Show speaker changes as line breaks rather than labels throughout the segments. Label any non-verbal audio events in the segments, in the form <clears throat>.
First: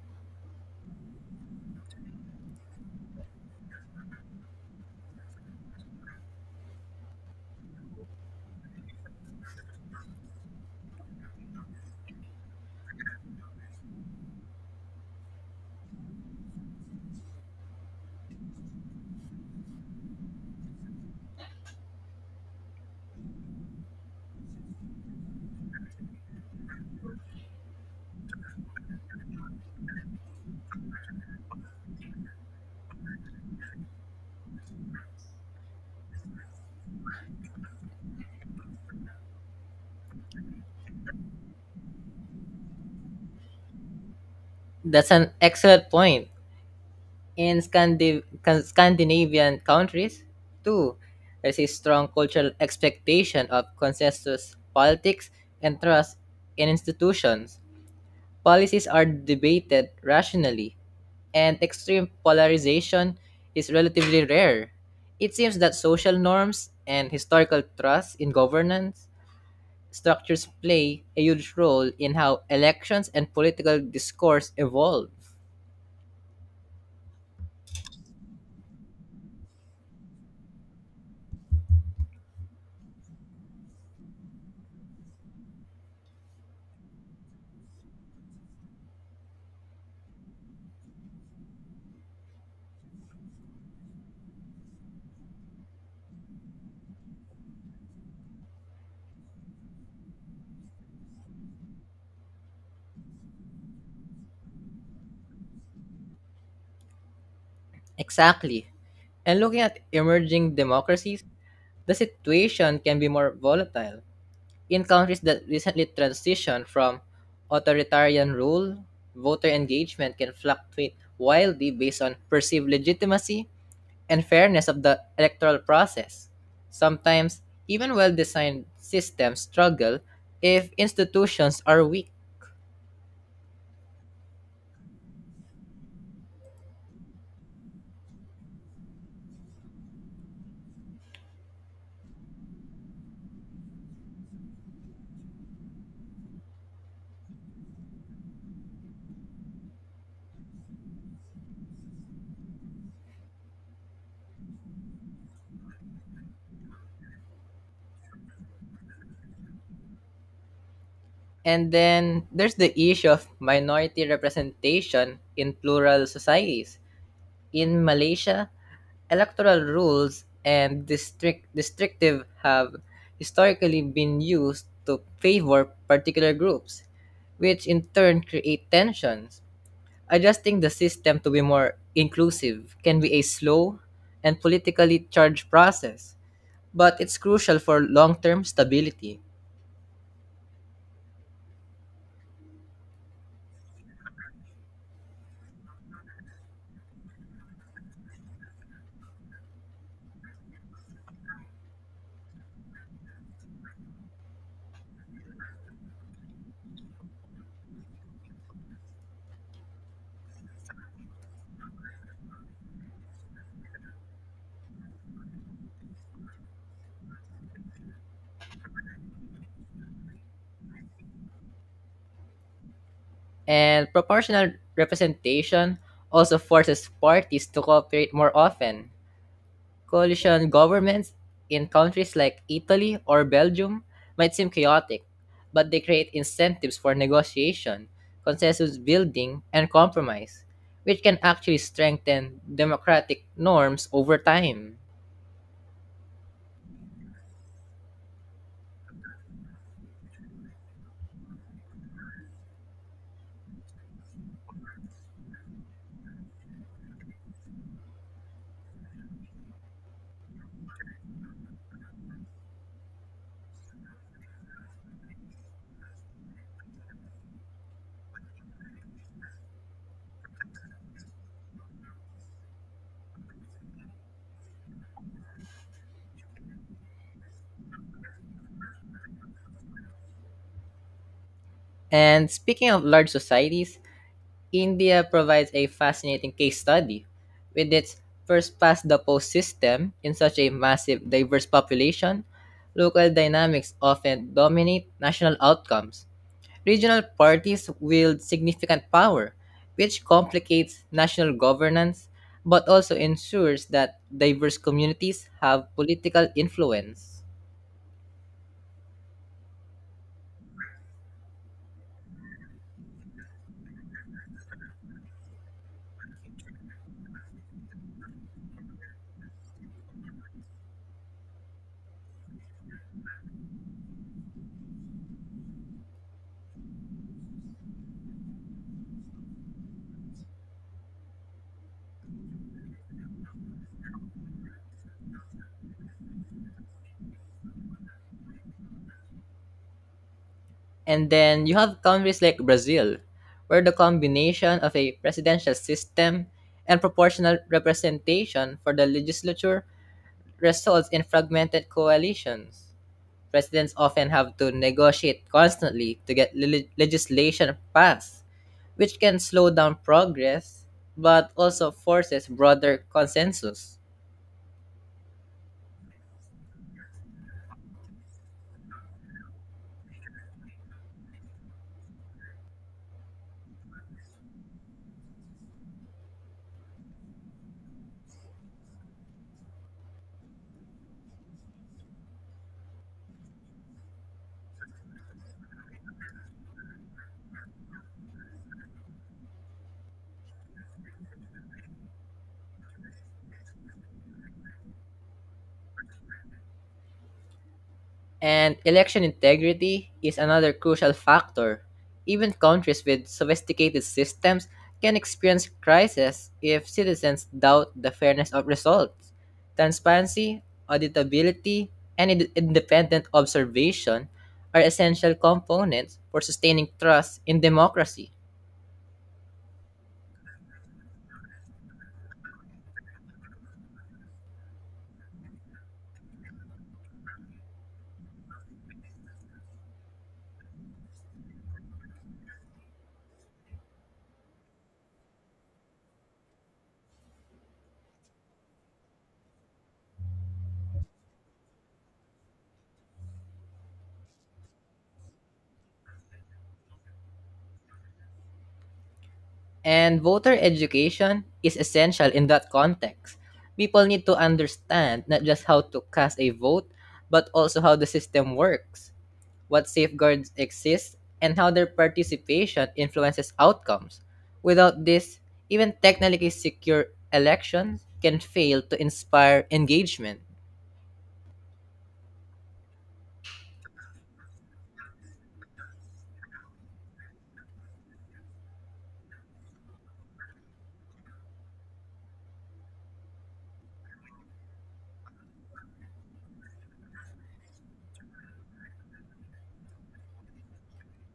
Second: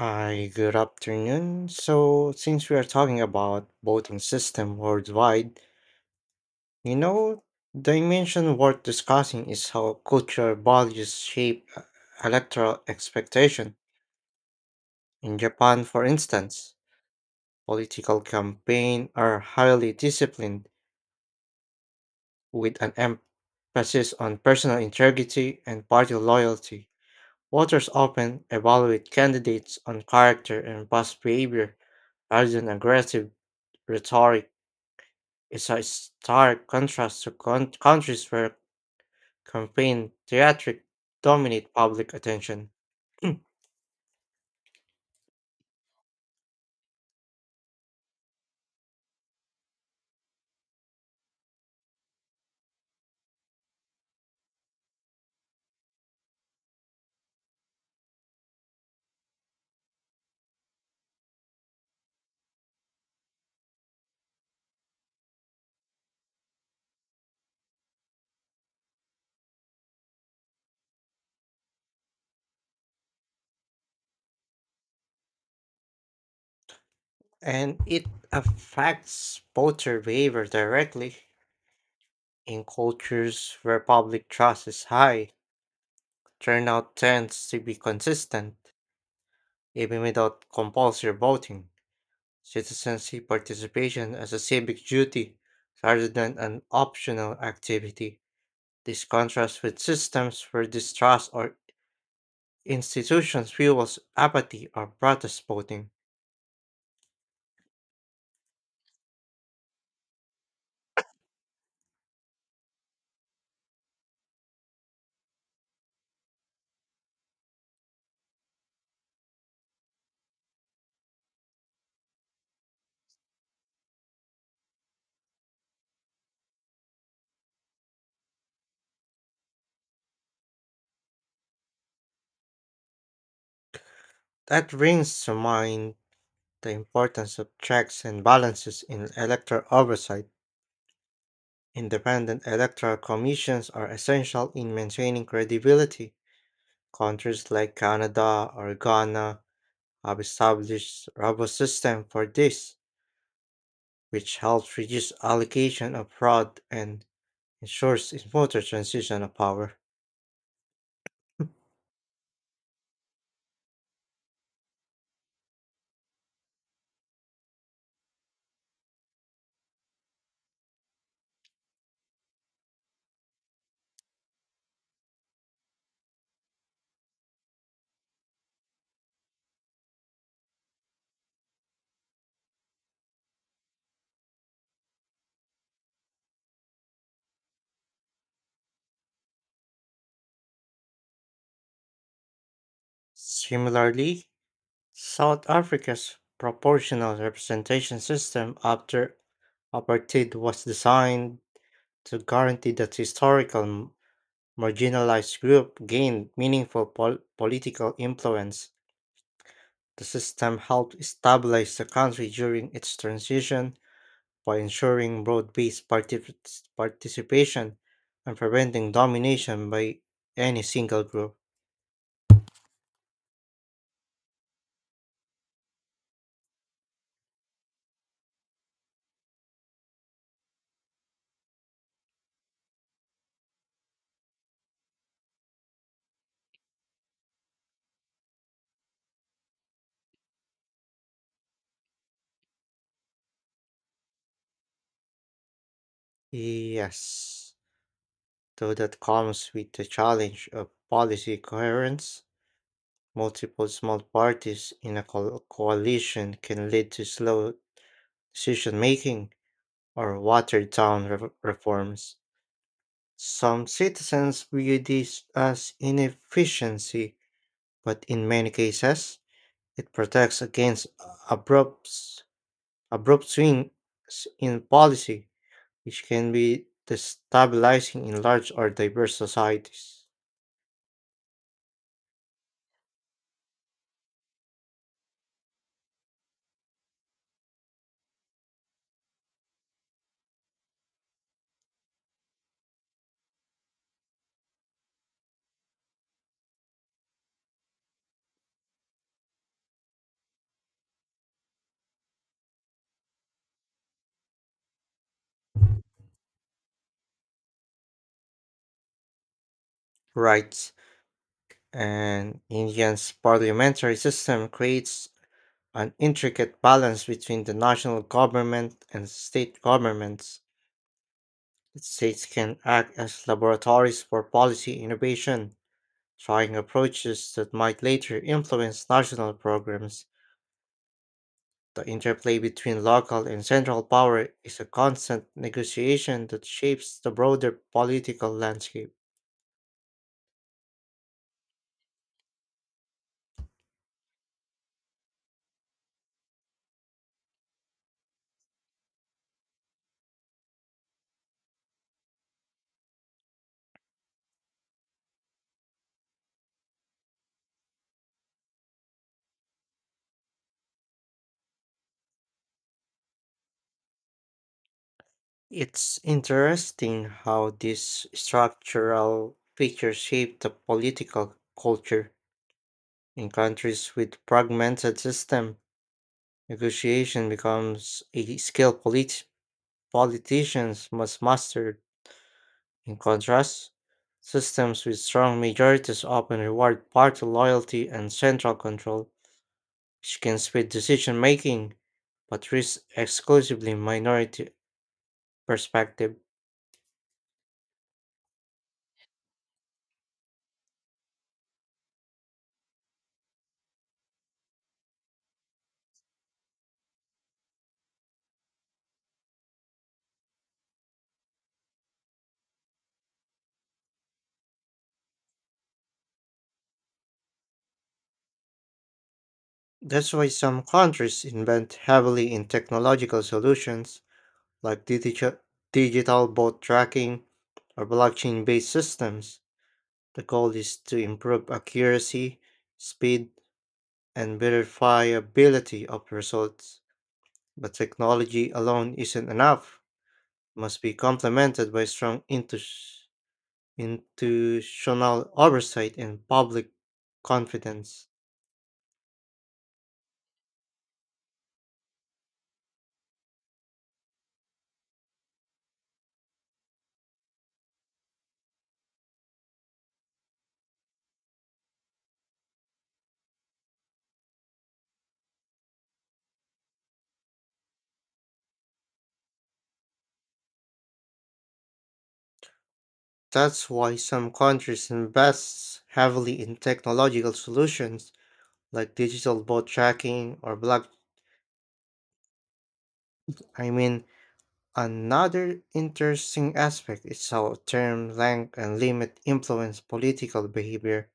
Hi, good afternoon. Since we are talking about voting system worldwide, you know, dimension worth discussing is how cultural values shape electoral expectation. In Japan, for instance, political campaigns are highly disciplined with an emphasis on personal integrity and party loyalty. Voters often evaluate candidates on character and past behavior rather than aggressive rhetoric. Is a stark contrast to countries where campaign theatrics dominate public attention. <clears throat>
That's an excellent point. In Scandinavian countries, too, there's a strong cultural expectation of consensus politics and trust in institutions. Policies are debated rationally, and extreme polarization is relatively rare. It seems that social norms and historical trust in governance structures play a huge role in how elections and political discourse evolve.
And it affects voter behavior directly. In cultures where public trust is high, turnout tends to be consistent, even without compulsory voting. Citizens see participation as a civic duty rather than an optional activity. This contrasts with systems where distrust or institutions fuels apathy or protest voting.
Exactly. And looking at emerging democracies, the situation can be more volatile. In countries that recently transitioned from authoritarian rule, voter engagement can fluctuate wildly based on perceived legitimacy and fairness of the electoral process. Sometimes, even well designed systems struggle if institutions are weak.
That brings to mind the importance of checks and balances in electoral oversight. Independent electoral commissions are essential in maintaining credibility. Countries like Canada or Ghana have established robust systems for this, which helps reduce allocation of fraud and ensures smoother transition of power.
And then there's the issue of minority representation in plural societies. In Malaysia, electoral rules and districtive have historically been used to favor particular groups, which in turn create tensions. Adjusting the system to be more inclusive can be a slow and politically charged process, but it's crucial for long-term stability.
Similarly, South Africa's proportional representation system after apartheid was designed to guarantee that historical marginalized group gained meaningful political influence. The system helped stabilize the country during its transition by ensuring broad-based participation and preventing domination by any single group.
And proportional representation also forces parties to cooperate more often. Coalition governments in countries like Italy or Belgium might seem chaotic, but they create incentives for negotiation, consensus building, and compromise, which can actually strengthen democratic norms over time.
Yes, though that comes with the challenge of policy coherence. Multiple small parties in a coalition can lead to slow decision making or watered down reforms. Some citizens view this as inefficiency, but in many cases, it protects against abrupt abrupt swings in policy, which can be destabilizing in large or diverse societies.
And speaking of large societies, India provides a fascinating case study with its first past the post system in such a massive diverse population. Local dynamics often dominate national outcomes. Regional parties wield significant power, which complicates national governance but also ensures that diverse communities have political influence.
Rights and India's parliamentary system creates an intricate balance between the national government and state governments. The states can act as laboratories for policy innovation, trying approaches that might later influence national programs. The interplay between local and central power is a constant negotiation that shapes the broader political landscape.
And then you have countries like Brazil, where the combination of a presidential system and proportional representation for the legislature results in fragmented coalitions. Presidents often have to negotiate constantly to get legislation passed, which can slow down progress but also forces broader consensus.
It's interesting how these structural features shape the political culture. In countries with fragmented system, negotiation becomes a skill politicians must master. In contrast, systems with strong majorities often reward party loyalty and central control, which can speed decision making but risk exclusively minority perspective.
And election integrity is another crucial factor. Even countries with sophisticated systems can experience crisis if citizens doubt the fairness of results. Transparency, auditability, and independent observation are essential components for sustaining trust in democracy.
That's why some countries invest heavily in technological solutions like digital boat tracking or blockchain based systems. The goal is to improve accuracy, speed, and verifiability of results. But technology alone isn't enough, must be complemented by strong institutional oversight and public confidence.
And voter education is essential in that context. People need to understand not just how to cast a vote, but also how the system works, what safeguards exist, and how their participation influences outcomes. Without this, even technically secure elections can fail to inspire engagement.
That's why some countries invest heavily in technological solutions like digital boat tracking or block. I mean, another interesting aspect is how term length and limit influence political behavior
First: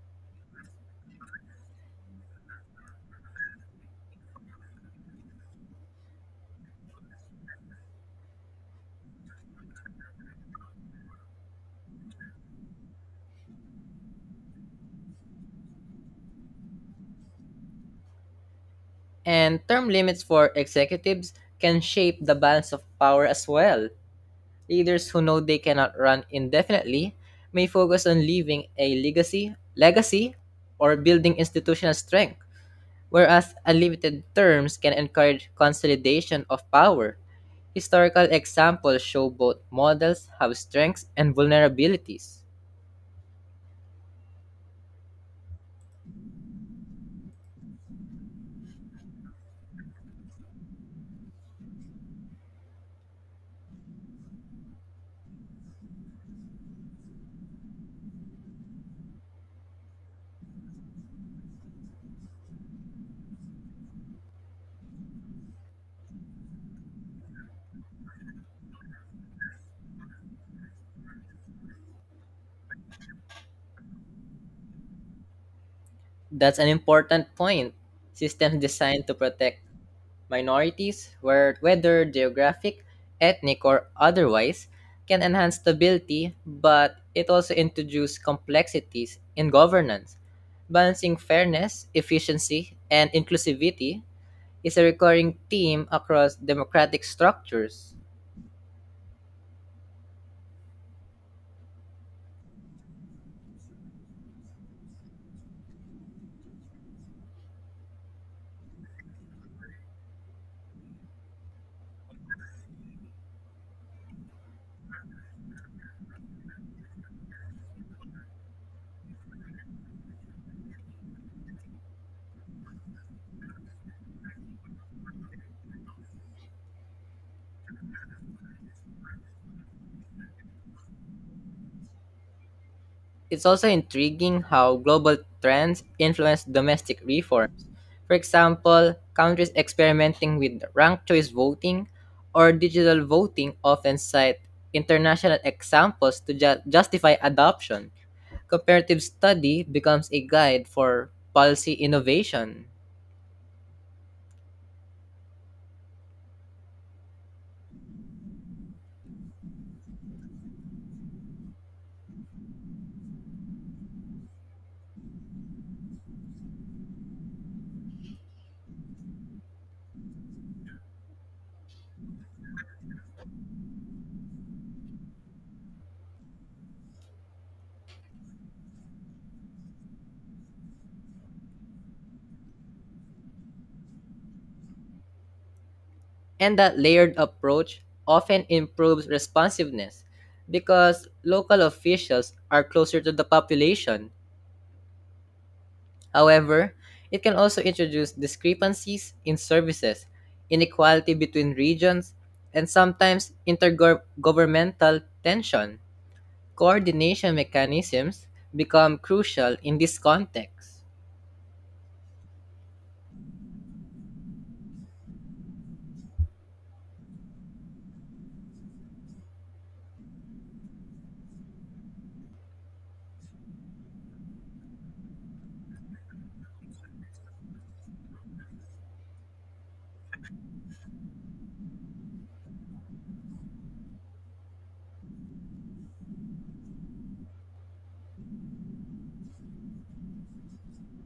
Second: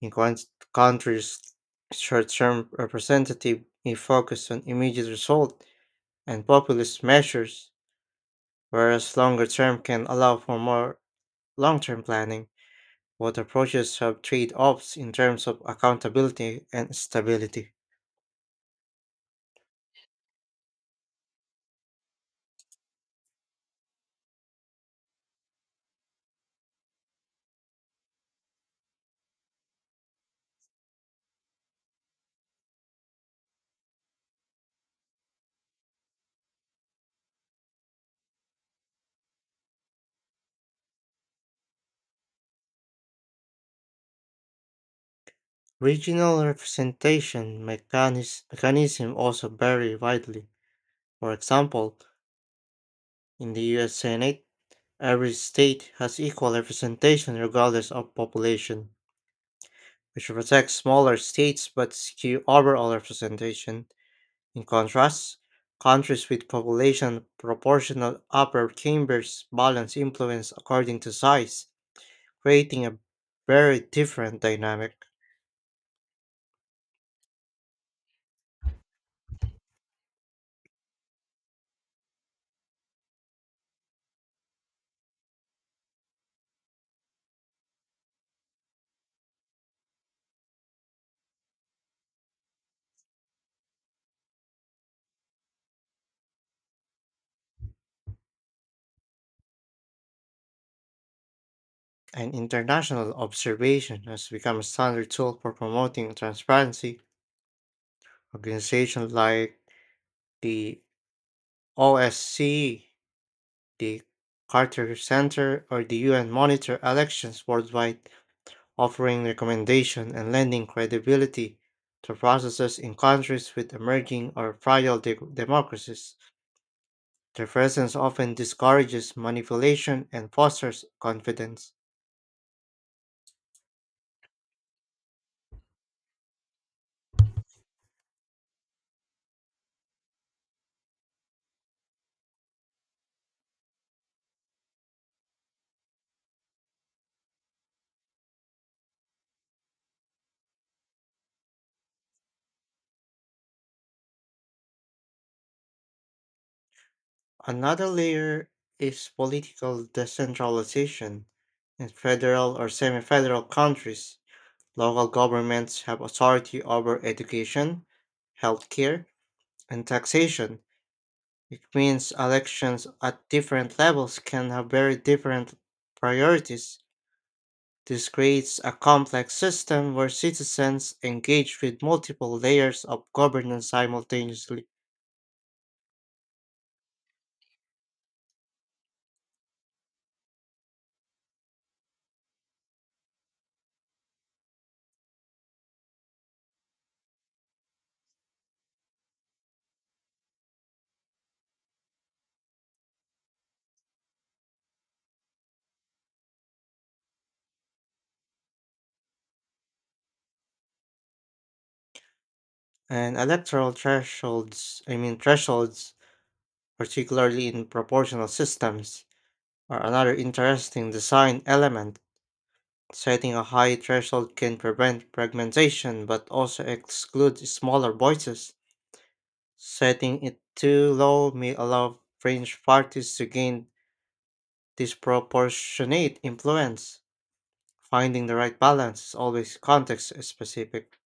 in countries. Short-term representative may focus on immediate result and populist measures, whereas longer term can allow for more long term planning, both approaches have trade offs in terms of accountability and stability.
And term limits for executives can shape the balance of power as well. Leaders who know they cannot run indefinitely may focus on leaving a legacy or building institutional strength, whereas unlimited terms can encourage consolidation of power. Historical examples show both models have strengths and vulnerabilities.
Regional representation mechanisms also vary widely. For example, in the US Senate, every state has equal representation regardless of population, which protects smaller states but skew overall representation. In contrast, countries with population proportional upper chambers balance influence according to size creating a very different dynamic.
That's an important point. Systems designed to protect minorities, whether geographic, ethnic, or otherwise, can enhance stability, but it also introduces complexities in governance. Balancing fairness, efficiency, and inclusivity is a recurring theme across democratic structures.
And international observation has become a standard tool for promoting transparency. Organizations like the OSCE, the Carter Center, or the UN monitor elections worldwide, offering recommendation and lending credibility to processes in countries with emerging or fragile democracies. Their presence often discourages manipulation and fosters confidence.
It's also intriguing how global trends influence domestic reforms. For example, countries experimenting with ranked choice voting or digital voting often cite international examples to justify adoption. Comparative study becomes a guide for policy innovation.
Another layer is political decentralization. In federal or semi federal countries, local governments have authority over education, healthcare, and taxation. It means elections at different levels can have very different priorities. This creates a complex system where citizens engage with multiple layers of governance simultaneously.
And that layered approach often improves responsiveness because local officials are closer to the population. However, it can also introduce discrepancies in services, inequality between regions, and sometimes intergovernmental tension. Coordination mechanisms become crucial in this context.
And electoral thresholds, thresholds particularly in proportional systems, are another interesting design element. Setting a high threshold can prevent fragmentation but also exclude smaller voices. Setting it too low may allow fringe parties to gain disproportionate influence. Finding the right balance is always context specific.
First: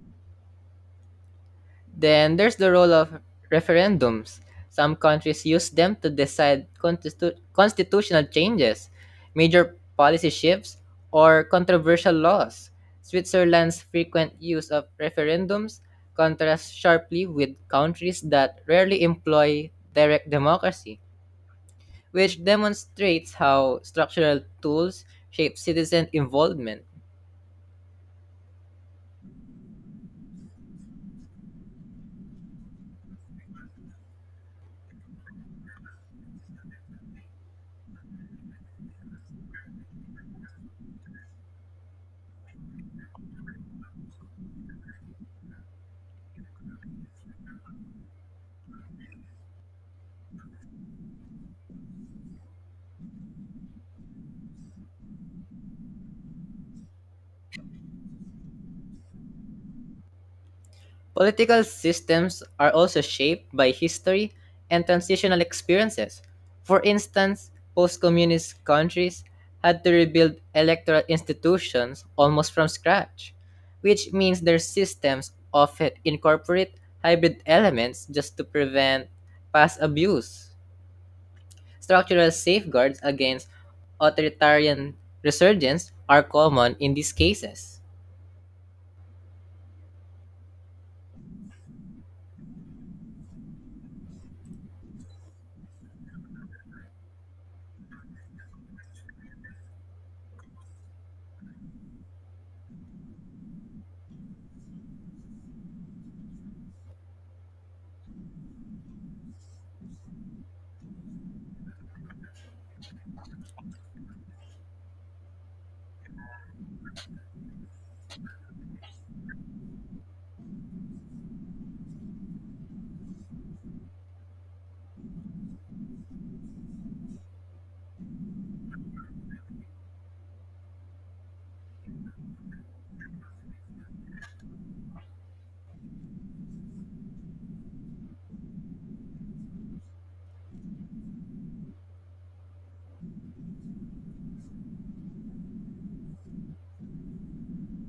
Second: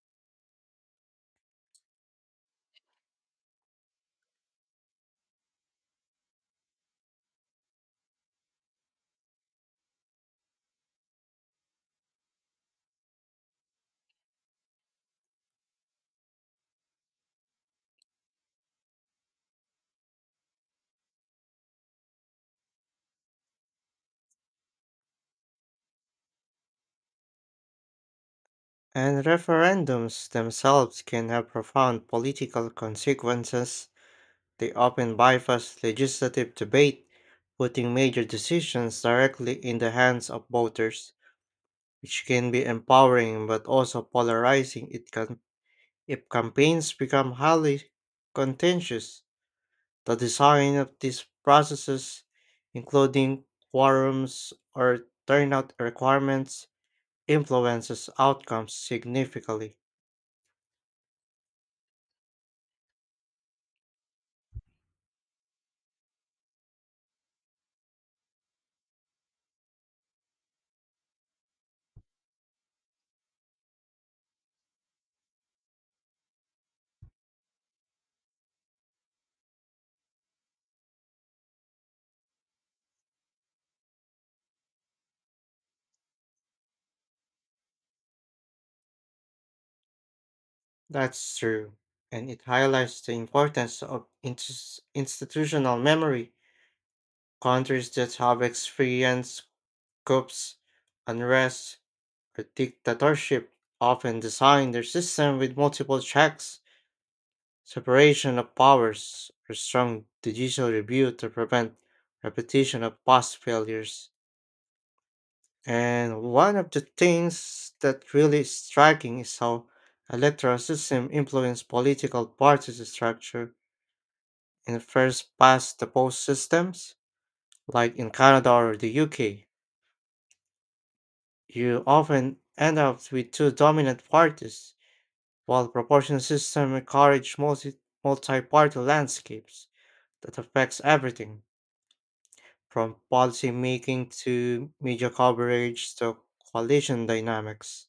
Then there's the role of referendums. Some countries use them to decide constitutional changes, major policy shifts, or controversial laws. Switzerland's frequent use of referendums contrasts sharply with countries that rarely employ direct democracy, which demonstrates how structural tools shape citizen involvement.
And referendums themselves can have profound political consequences. They often bypass legislative debate, putting major decisions directly in the hands of voters, which can be empowering but also polarizing it can, if campaigns become highly contentious. The design of these processes, including quorums or turnout requirements, influences outcomes significantly.
Political systems are also shaped by history and transitional experiences. For instance, post communist countries had to rebuild electoral institutions almost from scratch, which means their systems often incorporate hybrid elements just to prevent past abuse. Structural safeguards against authoritarian resurgence are common in these cases.
That's true, and it highlights the importance of institutional memory. Countries that have experienced coups, unrest, or dictatorship often design their system with multiple checks, separation of powers, or strong judicial review to prevent repetition of past failures. And one of the things that really is striking is how electoral system influence political party structure in first past the post systems, like in Canada or the UK. You often end up with two dominant parties, while proportional systems encourage multi-party landscapes that affects everything from policy making to media coverage to coalition dynamics.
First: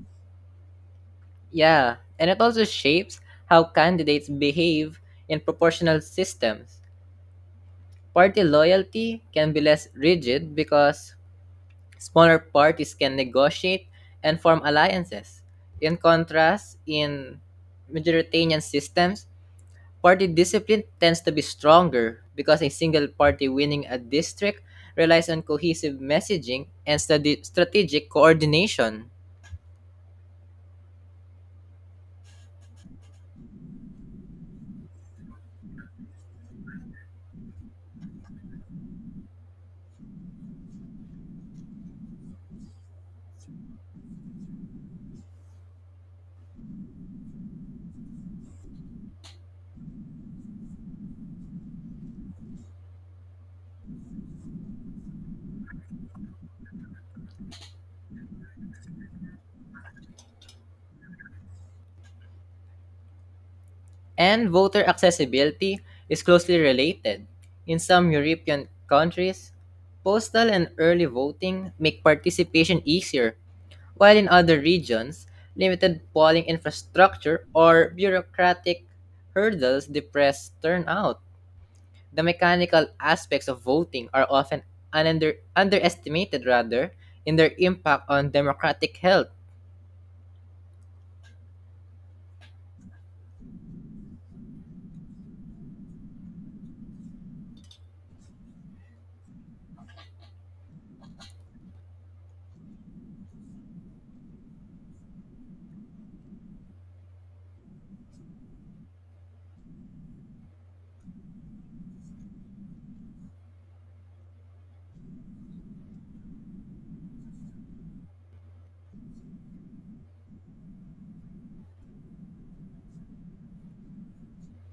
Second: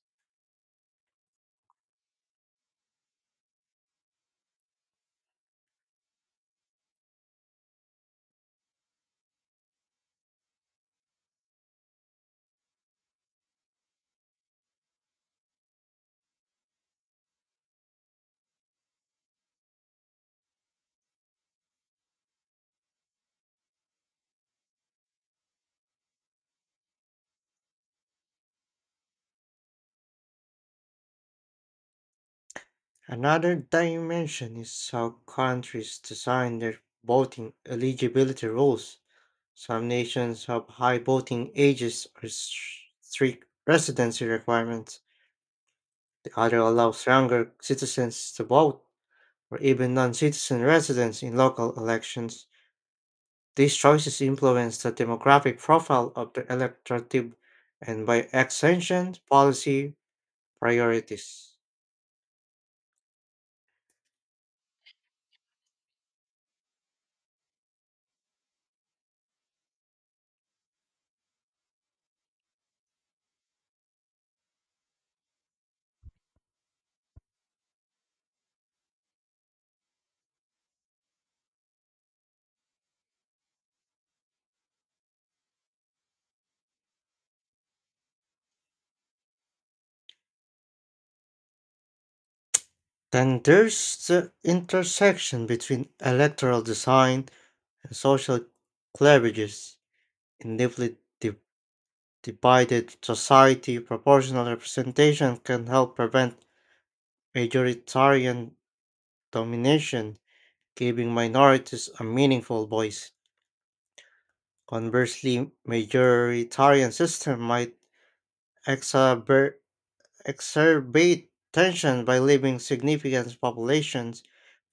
Yeah, and it also shapes how candidates behave in proportional systems. Party loyalty can be less rigid because smaller parties can negotiate and form alliances. In contrast, in majoritarian systems, party discipline tends to be stronger because a single party winning a district relies on cohesive messaging and strategic coordination.
Another dimension is how countries design their voting eligibility rules. Some nations have high voting ages or strict residency requirements. The other allows younger citizens to vote or even non citizen residents in local elections. These choices influence the demographic profile of the electorate and, by extension, policy priorities.
And voter accessibility is closely related. In some European countries, postal and early voting make participation easier, while in other regions, limited polling infrastructure or bureaucratic hurdles depress turnout. The mechanical aspects of voting are often underestimated rather in their impact on democratic health.
Then there's the intersection between electoral design and social cleavages. In deeply divided society, proportional representation can help prevent majoritarian domination, giving minorities a meaningful voice. Conversely, majoritarian system might exacer- exacerbate tension by leaving significant populations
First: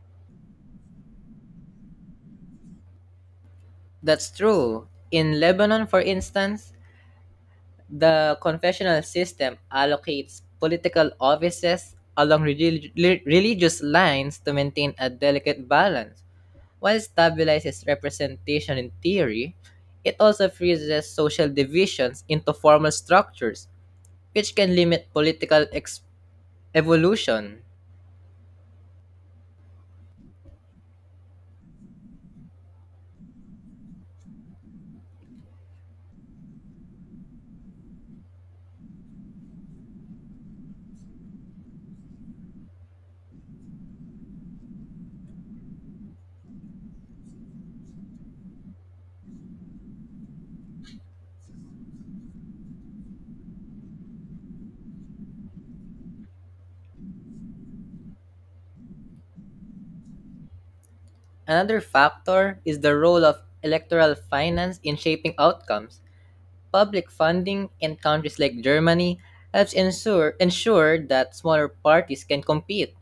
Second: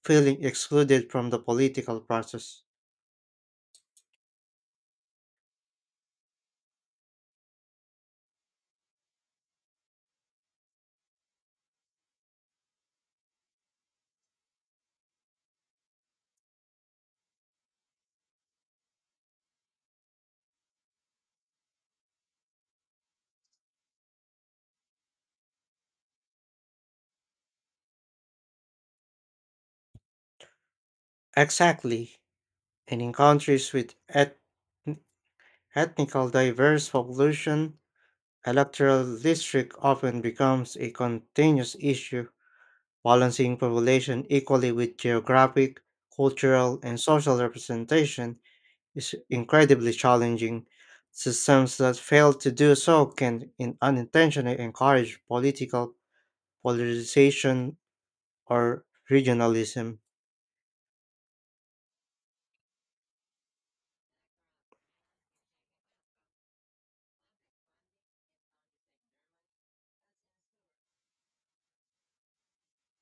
feeling excluded from the political process.
That's true. In Lebanon, for instance, the confessional system allocates political offices along religious lines to maintain a delicate balance. While it stabilizes representation in theory, it also freezes social divisions into formal structures, which can limit political evolution.
Exactly, and in countries with ethnical diverse population, electoral district often becomes a continuous issue, balancing population equally with geographic, cultural, and social representation is incredibly challenging. Systems that fail to do so can in unintentionally encourage political polarization or regionalism.
Another factor is the role of electoral finance in shaping outcomes. Public funding in countries like Germany helps ensure that smaller parties can compete,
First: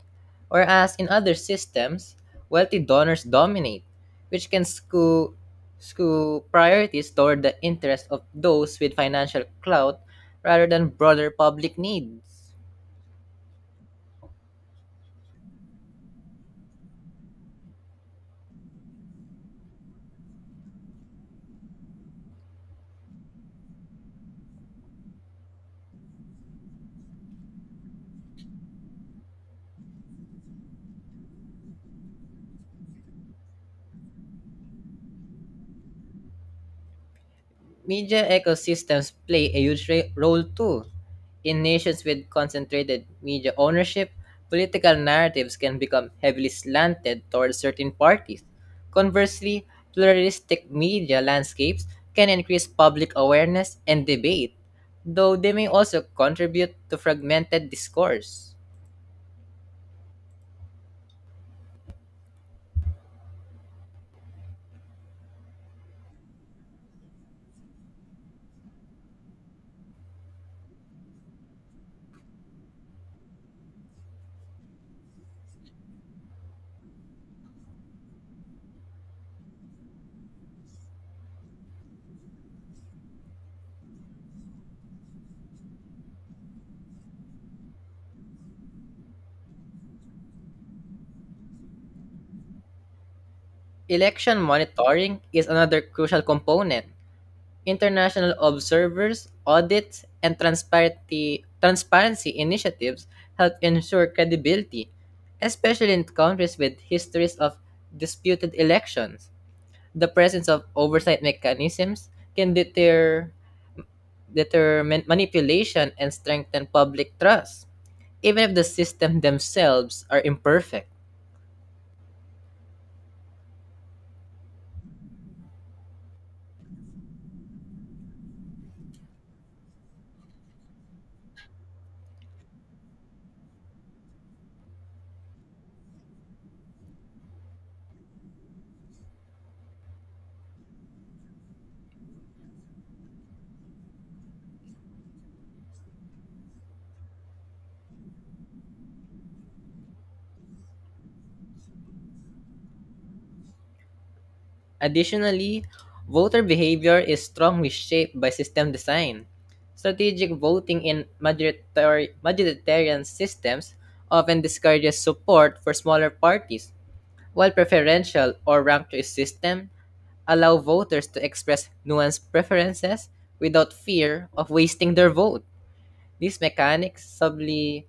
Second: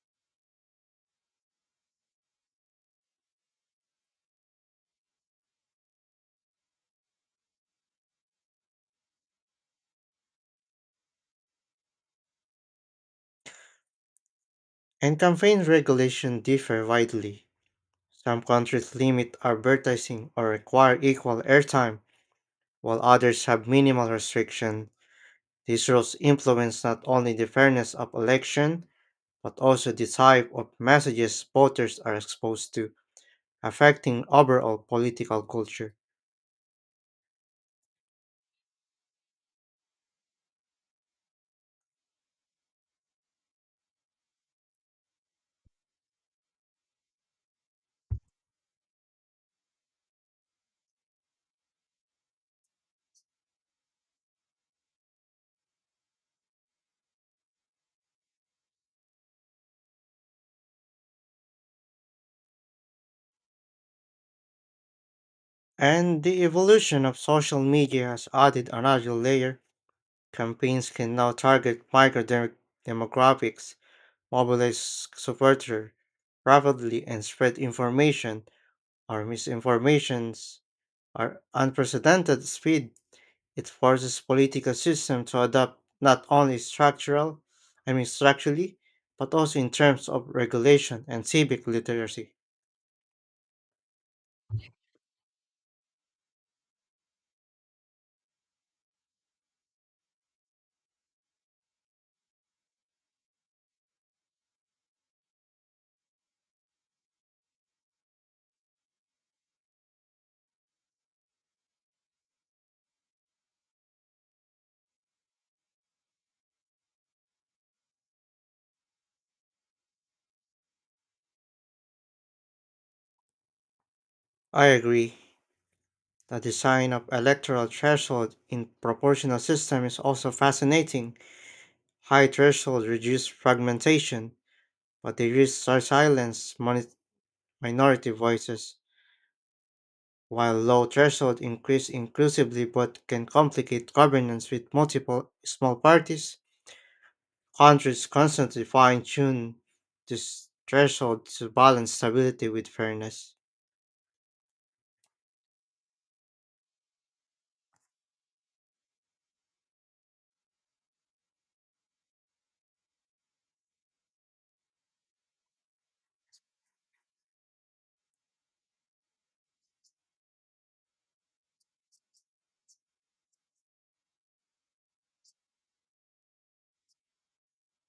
whereas in other systems, wealthy donors dominate, which can skew priorities toward the interests of those with financial clout rather than broader public needs.
And campaign regulation differ widely. Some countries limit advertising or require equal airtime, while others have minimal restriction. These rules influence not only the fairness of election, but also the type of messages voters are exposed to, affecting overall political culture.
Media ecosystems play a huge role too. In nations with concentrated media ownership, political narratives can become heavily slanted towards certain parties. Conversely, pluralistic media landscapes can increase public awareness and debate, though they may also contribute to fragmented discourse.
And the evolution of social media has added another layer. Campaigns can now target demographics, mobilize supporters rapidly, and spread information or misinformations at unprecedented speed. It forces political system to adapt not only structurally, but also in terms of regulation and civic literacy.
Election monitoring is another crucial component. International observers, audits, and transparency initiatives help ensure credibility, especially in countries with histories of disputed elections. The presence of oversight mechanisms can deter manipulation and strengthen public trust, even if the system themselves are imperfect.
I agree. The design of electoral threshold in proportional system is also fascinating. High threshold reduce fragmentation, but they risk minority voices, while low threshold increase inclusively but can complicate governance with multiple small parties. Countries constantly fine-tune this threshold to balance stability with fairness.
Additionally, voter behavior is strongly shaped by system design. Strategic voting in majoritarian systems often discourages support for smaller parties, while preferential or rank choice system allow voters to express nuanced preferences without fear of wasting their vote. These mechanics subtly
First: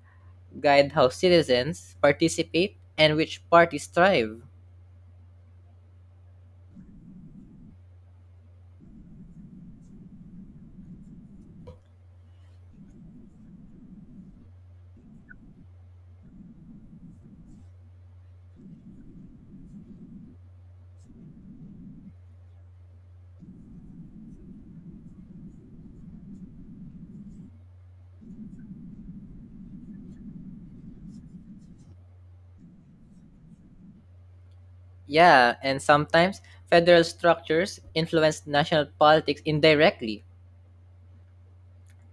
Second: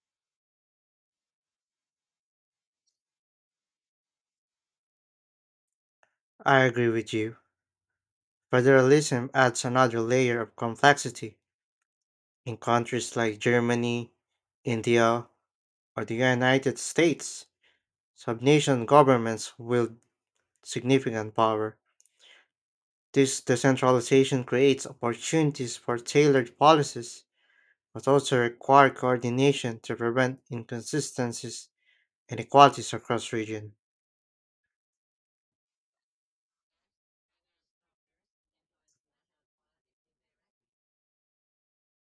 guide how citizens participate and which parties thrive.
I agree with you. Federalism adds another layer of complexity. In countries like Germany, India, or the United States, subnation governments wield significant power. This decentralization creates opportunities for tailored policies, but also require coordination to prevent inconsistencies and inequalities across region.
Yeah, and sometimes federal structures influence national politics indirectly.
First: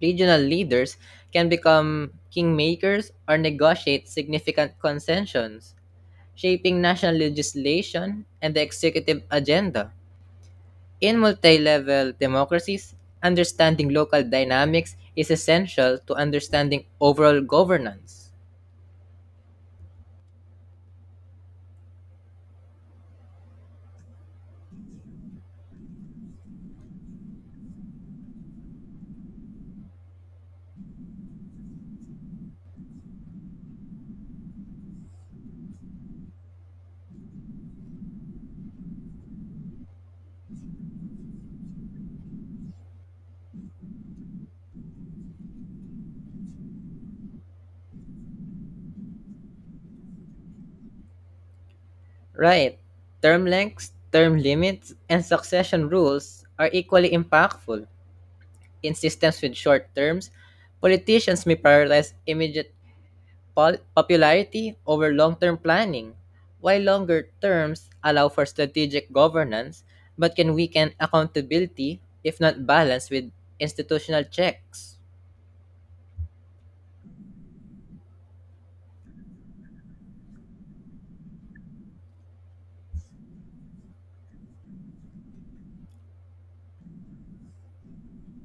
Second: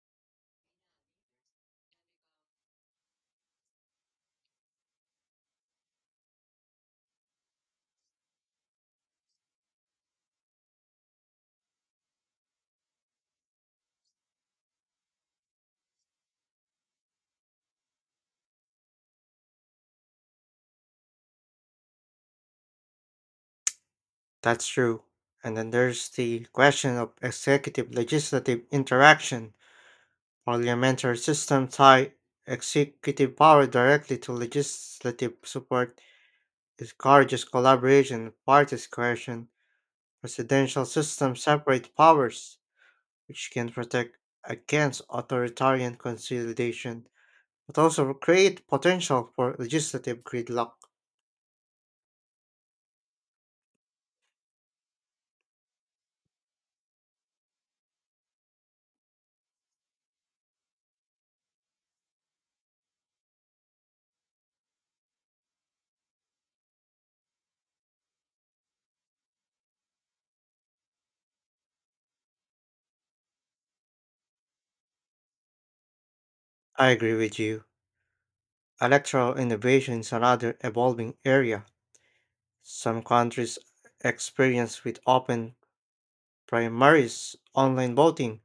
Regional leaders can become kingmakers or negotiate significant concessions, shaping national legislation and the executive agenda. In multi level democracies, understanding local dynamics is essential to understanding overall governance.
That's true. And then there's the question of executive legislative interaction. Parliamentary system tie executive power directly to legislative support. It encourages collaboration parties' party coercion. Presidential systems separate powers, which can protect against authoritarian consolidation, but also create potential for legislative gridlock.
Right. Term lengths, term limits, and succession rules are equally impactful. In systems with short terms, politicians may prioritize immediate popularity over long term planning, while longer terms allow for strategic governance but can weaken accountability if not balanced with institutional checks.
I agree with you. Electoral innovation is another evolving area. Some countries experience with open primaries, online voting,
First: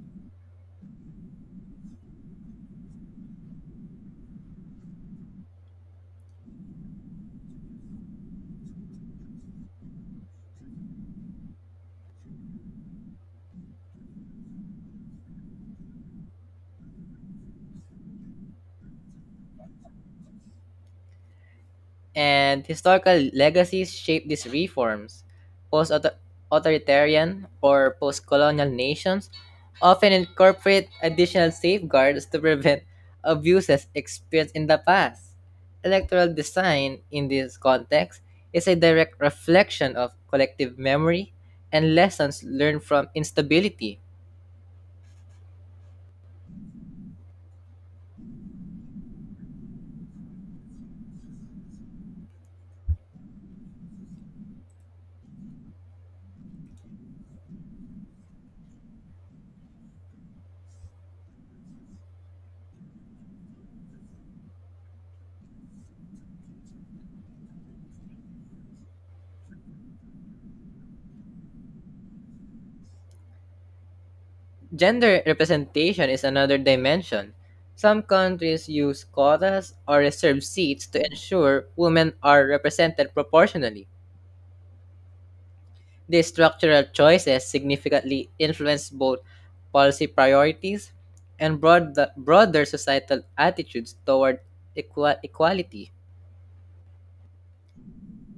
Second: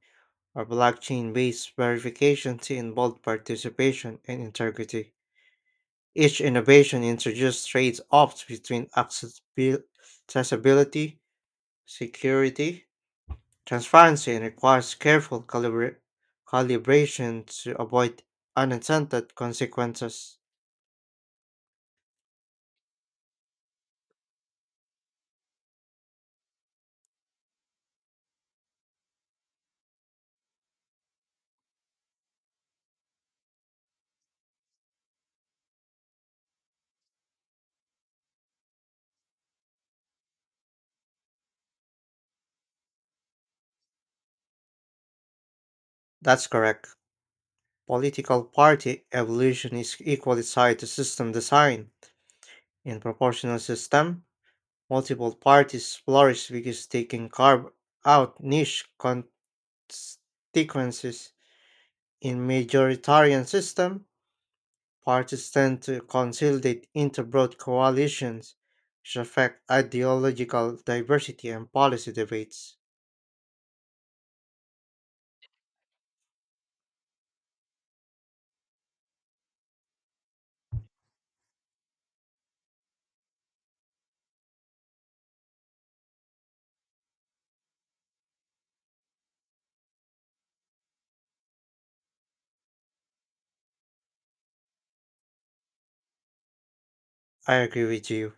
or blockchain based verification to involve participation and integrity. Each innovation introduced trade-offs between accessibility, security, transparency, and requires careful calibration to avoid unintended consequences.
And historical legacies shape these reforms. Post authoritarian or post colonial nations often incorporate additional safeguards to prevent <laughs> abuses experienced in the past. Electoral design in this context is a direct reflection of collective memory and lessons learned from instability.
That's correct. Political party evolution is equally tied to system design. In proportional system, multiple parties flourish because they can carve out niche constituencies. In majoritarian system, parties tend to consolidate into broad coalitions, which affect ideological diversity and policy debates.
Gender representation is another dimension. Some countries use quotas or reserved seats to ensure women are represented proportionally. These structural choices significantly influence both policy priorities and broader societal attitudes toward equality.
I agree with you,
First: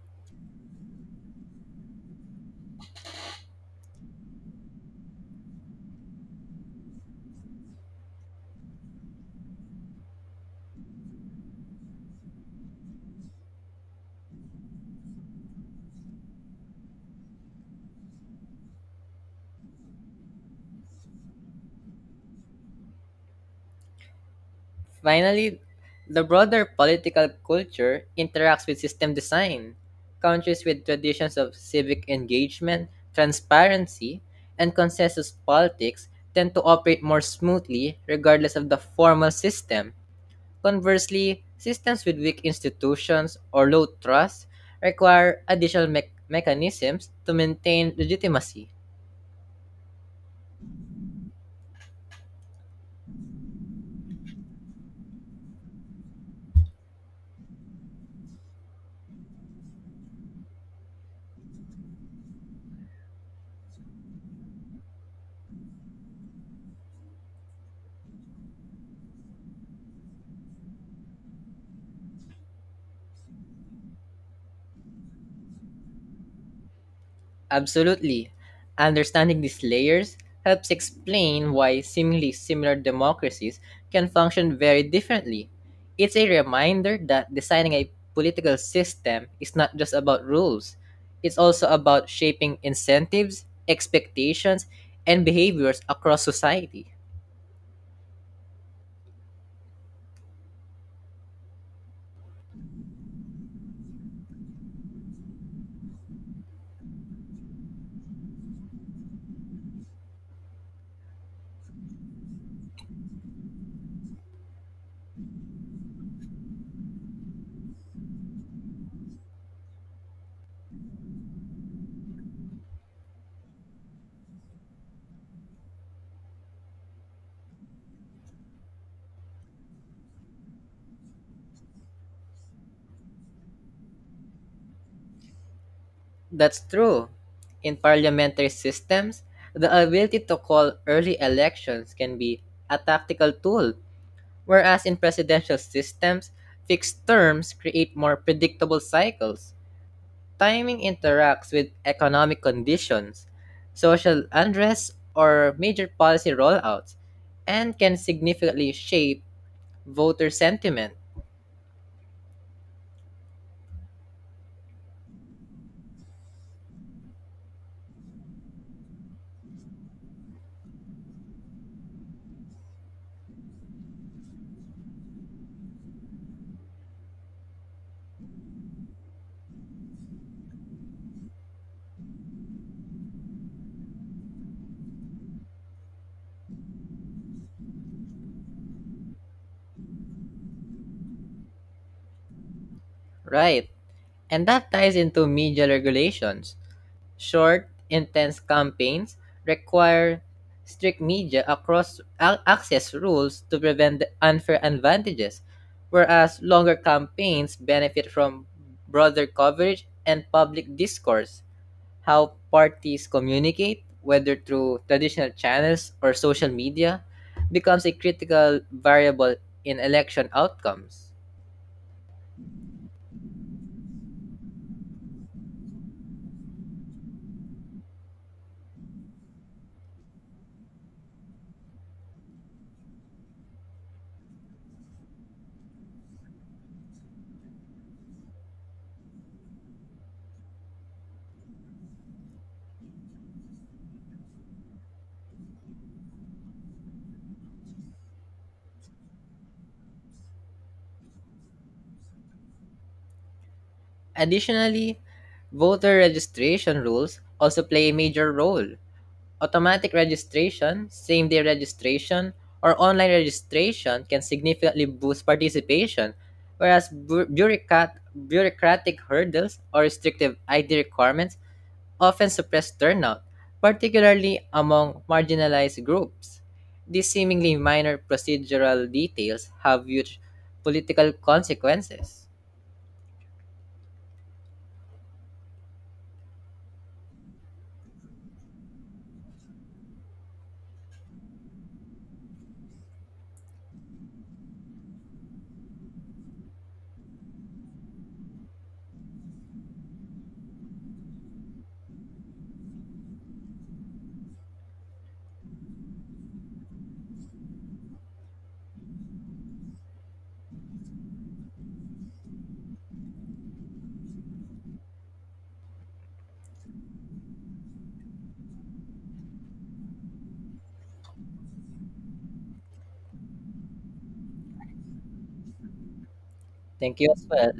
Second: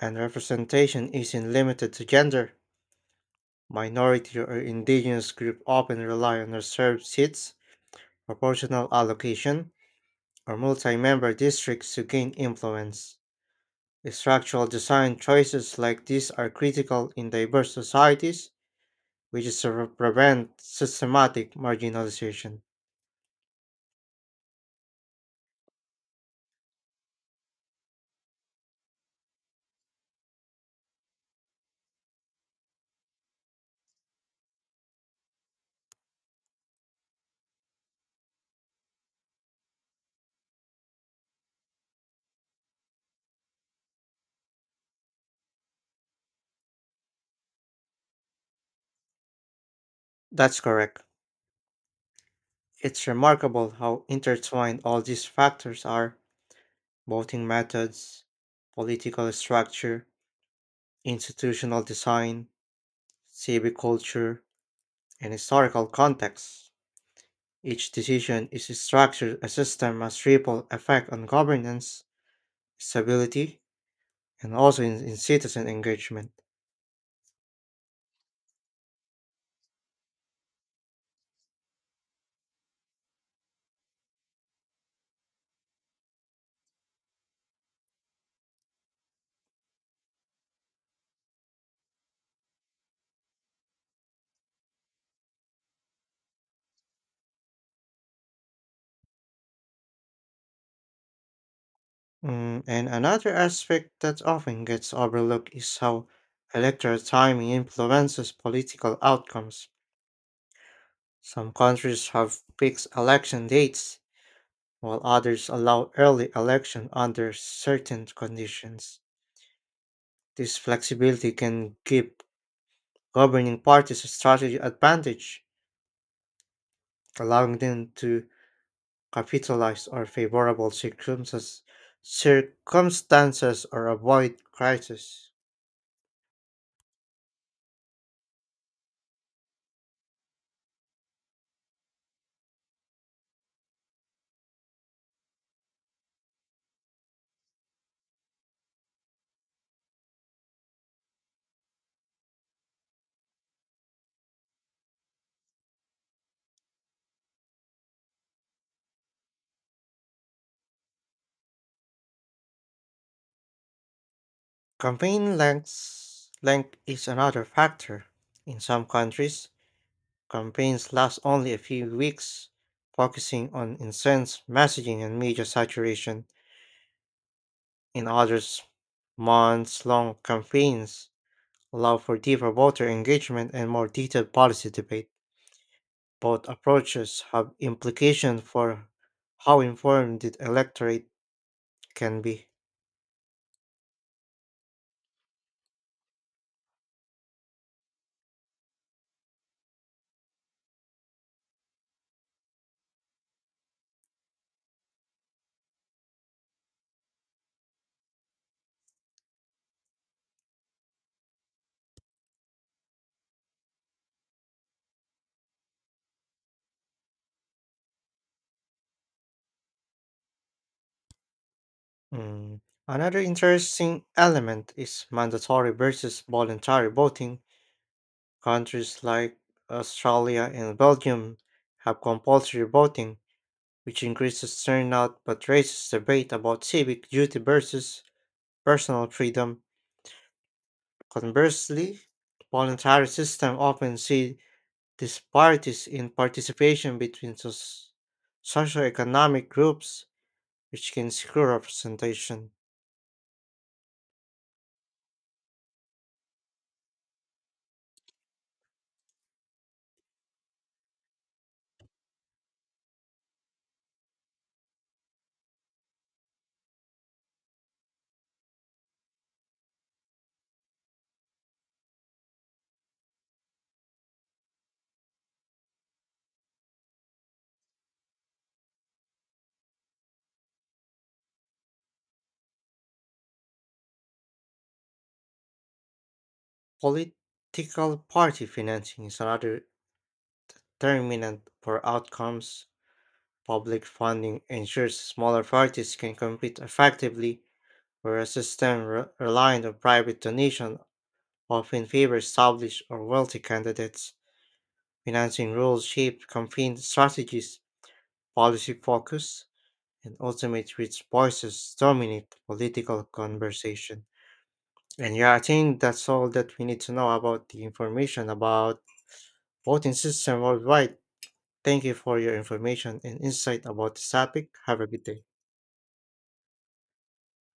and representation isn't limited to gender. Minority or indigenous groups often rely on reserved seats, proportional allocation, or multi member districts to gain influence. Structural design choices like these are critical in diverse societies, which is to prevent systematic marginalization.
Finally, the broader political culture interacts with system design. Countries with traditions of civic engagement, transparency, and consensus politics tend to operate more smoothly regardless of the formal system. Conversely, systems with weak institutions or low trust require additional mechanisms to maintain legitimacy.
That's correct. It's remarkable how intertwined all these factors are voting methods, political structure, institutional design, civic culture, and historical context. Each decision is structured as a system has ripple effect on governance, stability, and also in citizen engagement.
Absolutely. Understanding these layers helps explain why seemingly similar democracies can function very differently. It's a reminder that designing a political system is not just about rules, it's also about shaping incentives, expectations, and behaviors across society.
And another aspect that often gets overlooked is how electoral timing influences political outcomes. Some countries have fixed election dates, while others allow early election under certain conditions. This flexibility can give governing parties a strategic advantage, allowing them to capitalize on circumstances or avoid crisis.
That's true. In parliamentary systems, the ability to call early elections can be a tactical tool. Whereas in presidential systems, fixed terms create more predictable cycles. Timing interacts with economic conditions, social unrest, or major policy rollouts, and can significantly shape voter sentiment.
Length is another factor. In some countries, campaigns last only a few weeks, focusing on incense messaging and media saturation. In others, months long campaigns allow for deeper voter engagement and more detailed policy debate. Both approaches have implications for how informed the electorate can be.
Right. And that ties into media regulations. Short, intense campaigns require strict media access rules to prevent the unfair advantages, whereas longer campaigns benefit from broader coverage and public discourse. How parties communicate, whether through traditional channels or social media, becomes a critical variable in election outcomes.
Mm. Another interesting element is mandatory versus voluntary voting. Countries like Australia and Belgium have compulsory voting, which increases turnout but raises debate about civic duty versus personal freedom. Conversely, the voluntary system often sees disparities in participation between socioeconomic groups, which can skew representation.
Additionally, voter registration rules also play a major role. Automatic registration, same day registration, or online registration can significantly boost participation, whereas bureaucratic hurdles or restrictive ID requirements often suppress turnout, particularly among marginalized groups. These seemingly minor procedural details have huge political consequences.
Political party financing is another determinant for outcomes. Public funding ensures smaller parties can compete effectively, whereas a system reliant on private donation often favor established or wealthy candidates. Financing rules shape campaign strategies, policy focus, and ultimate which voices dominate political conversation. And yeah, I think that's all that we need to know about the information about voting system worldwide. Thank you for your information and insight about this topic. Have a good day.
Thank you as well.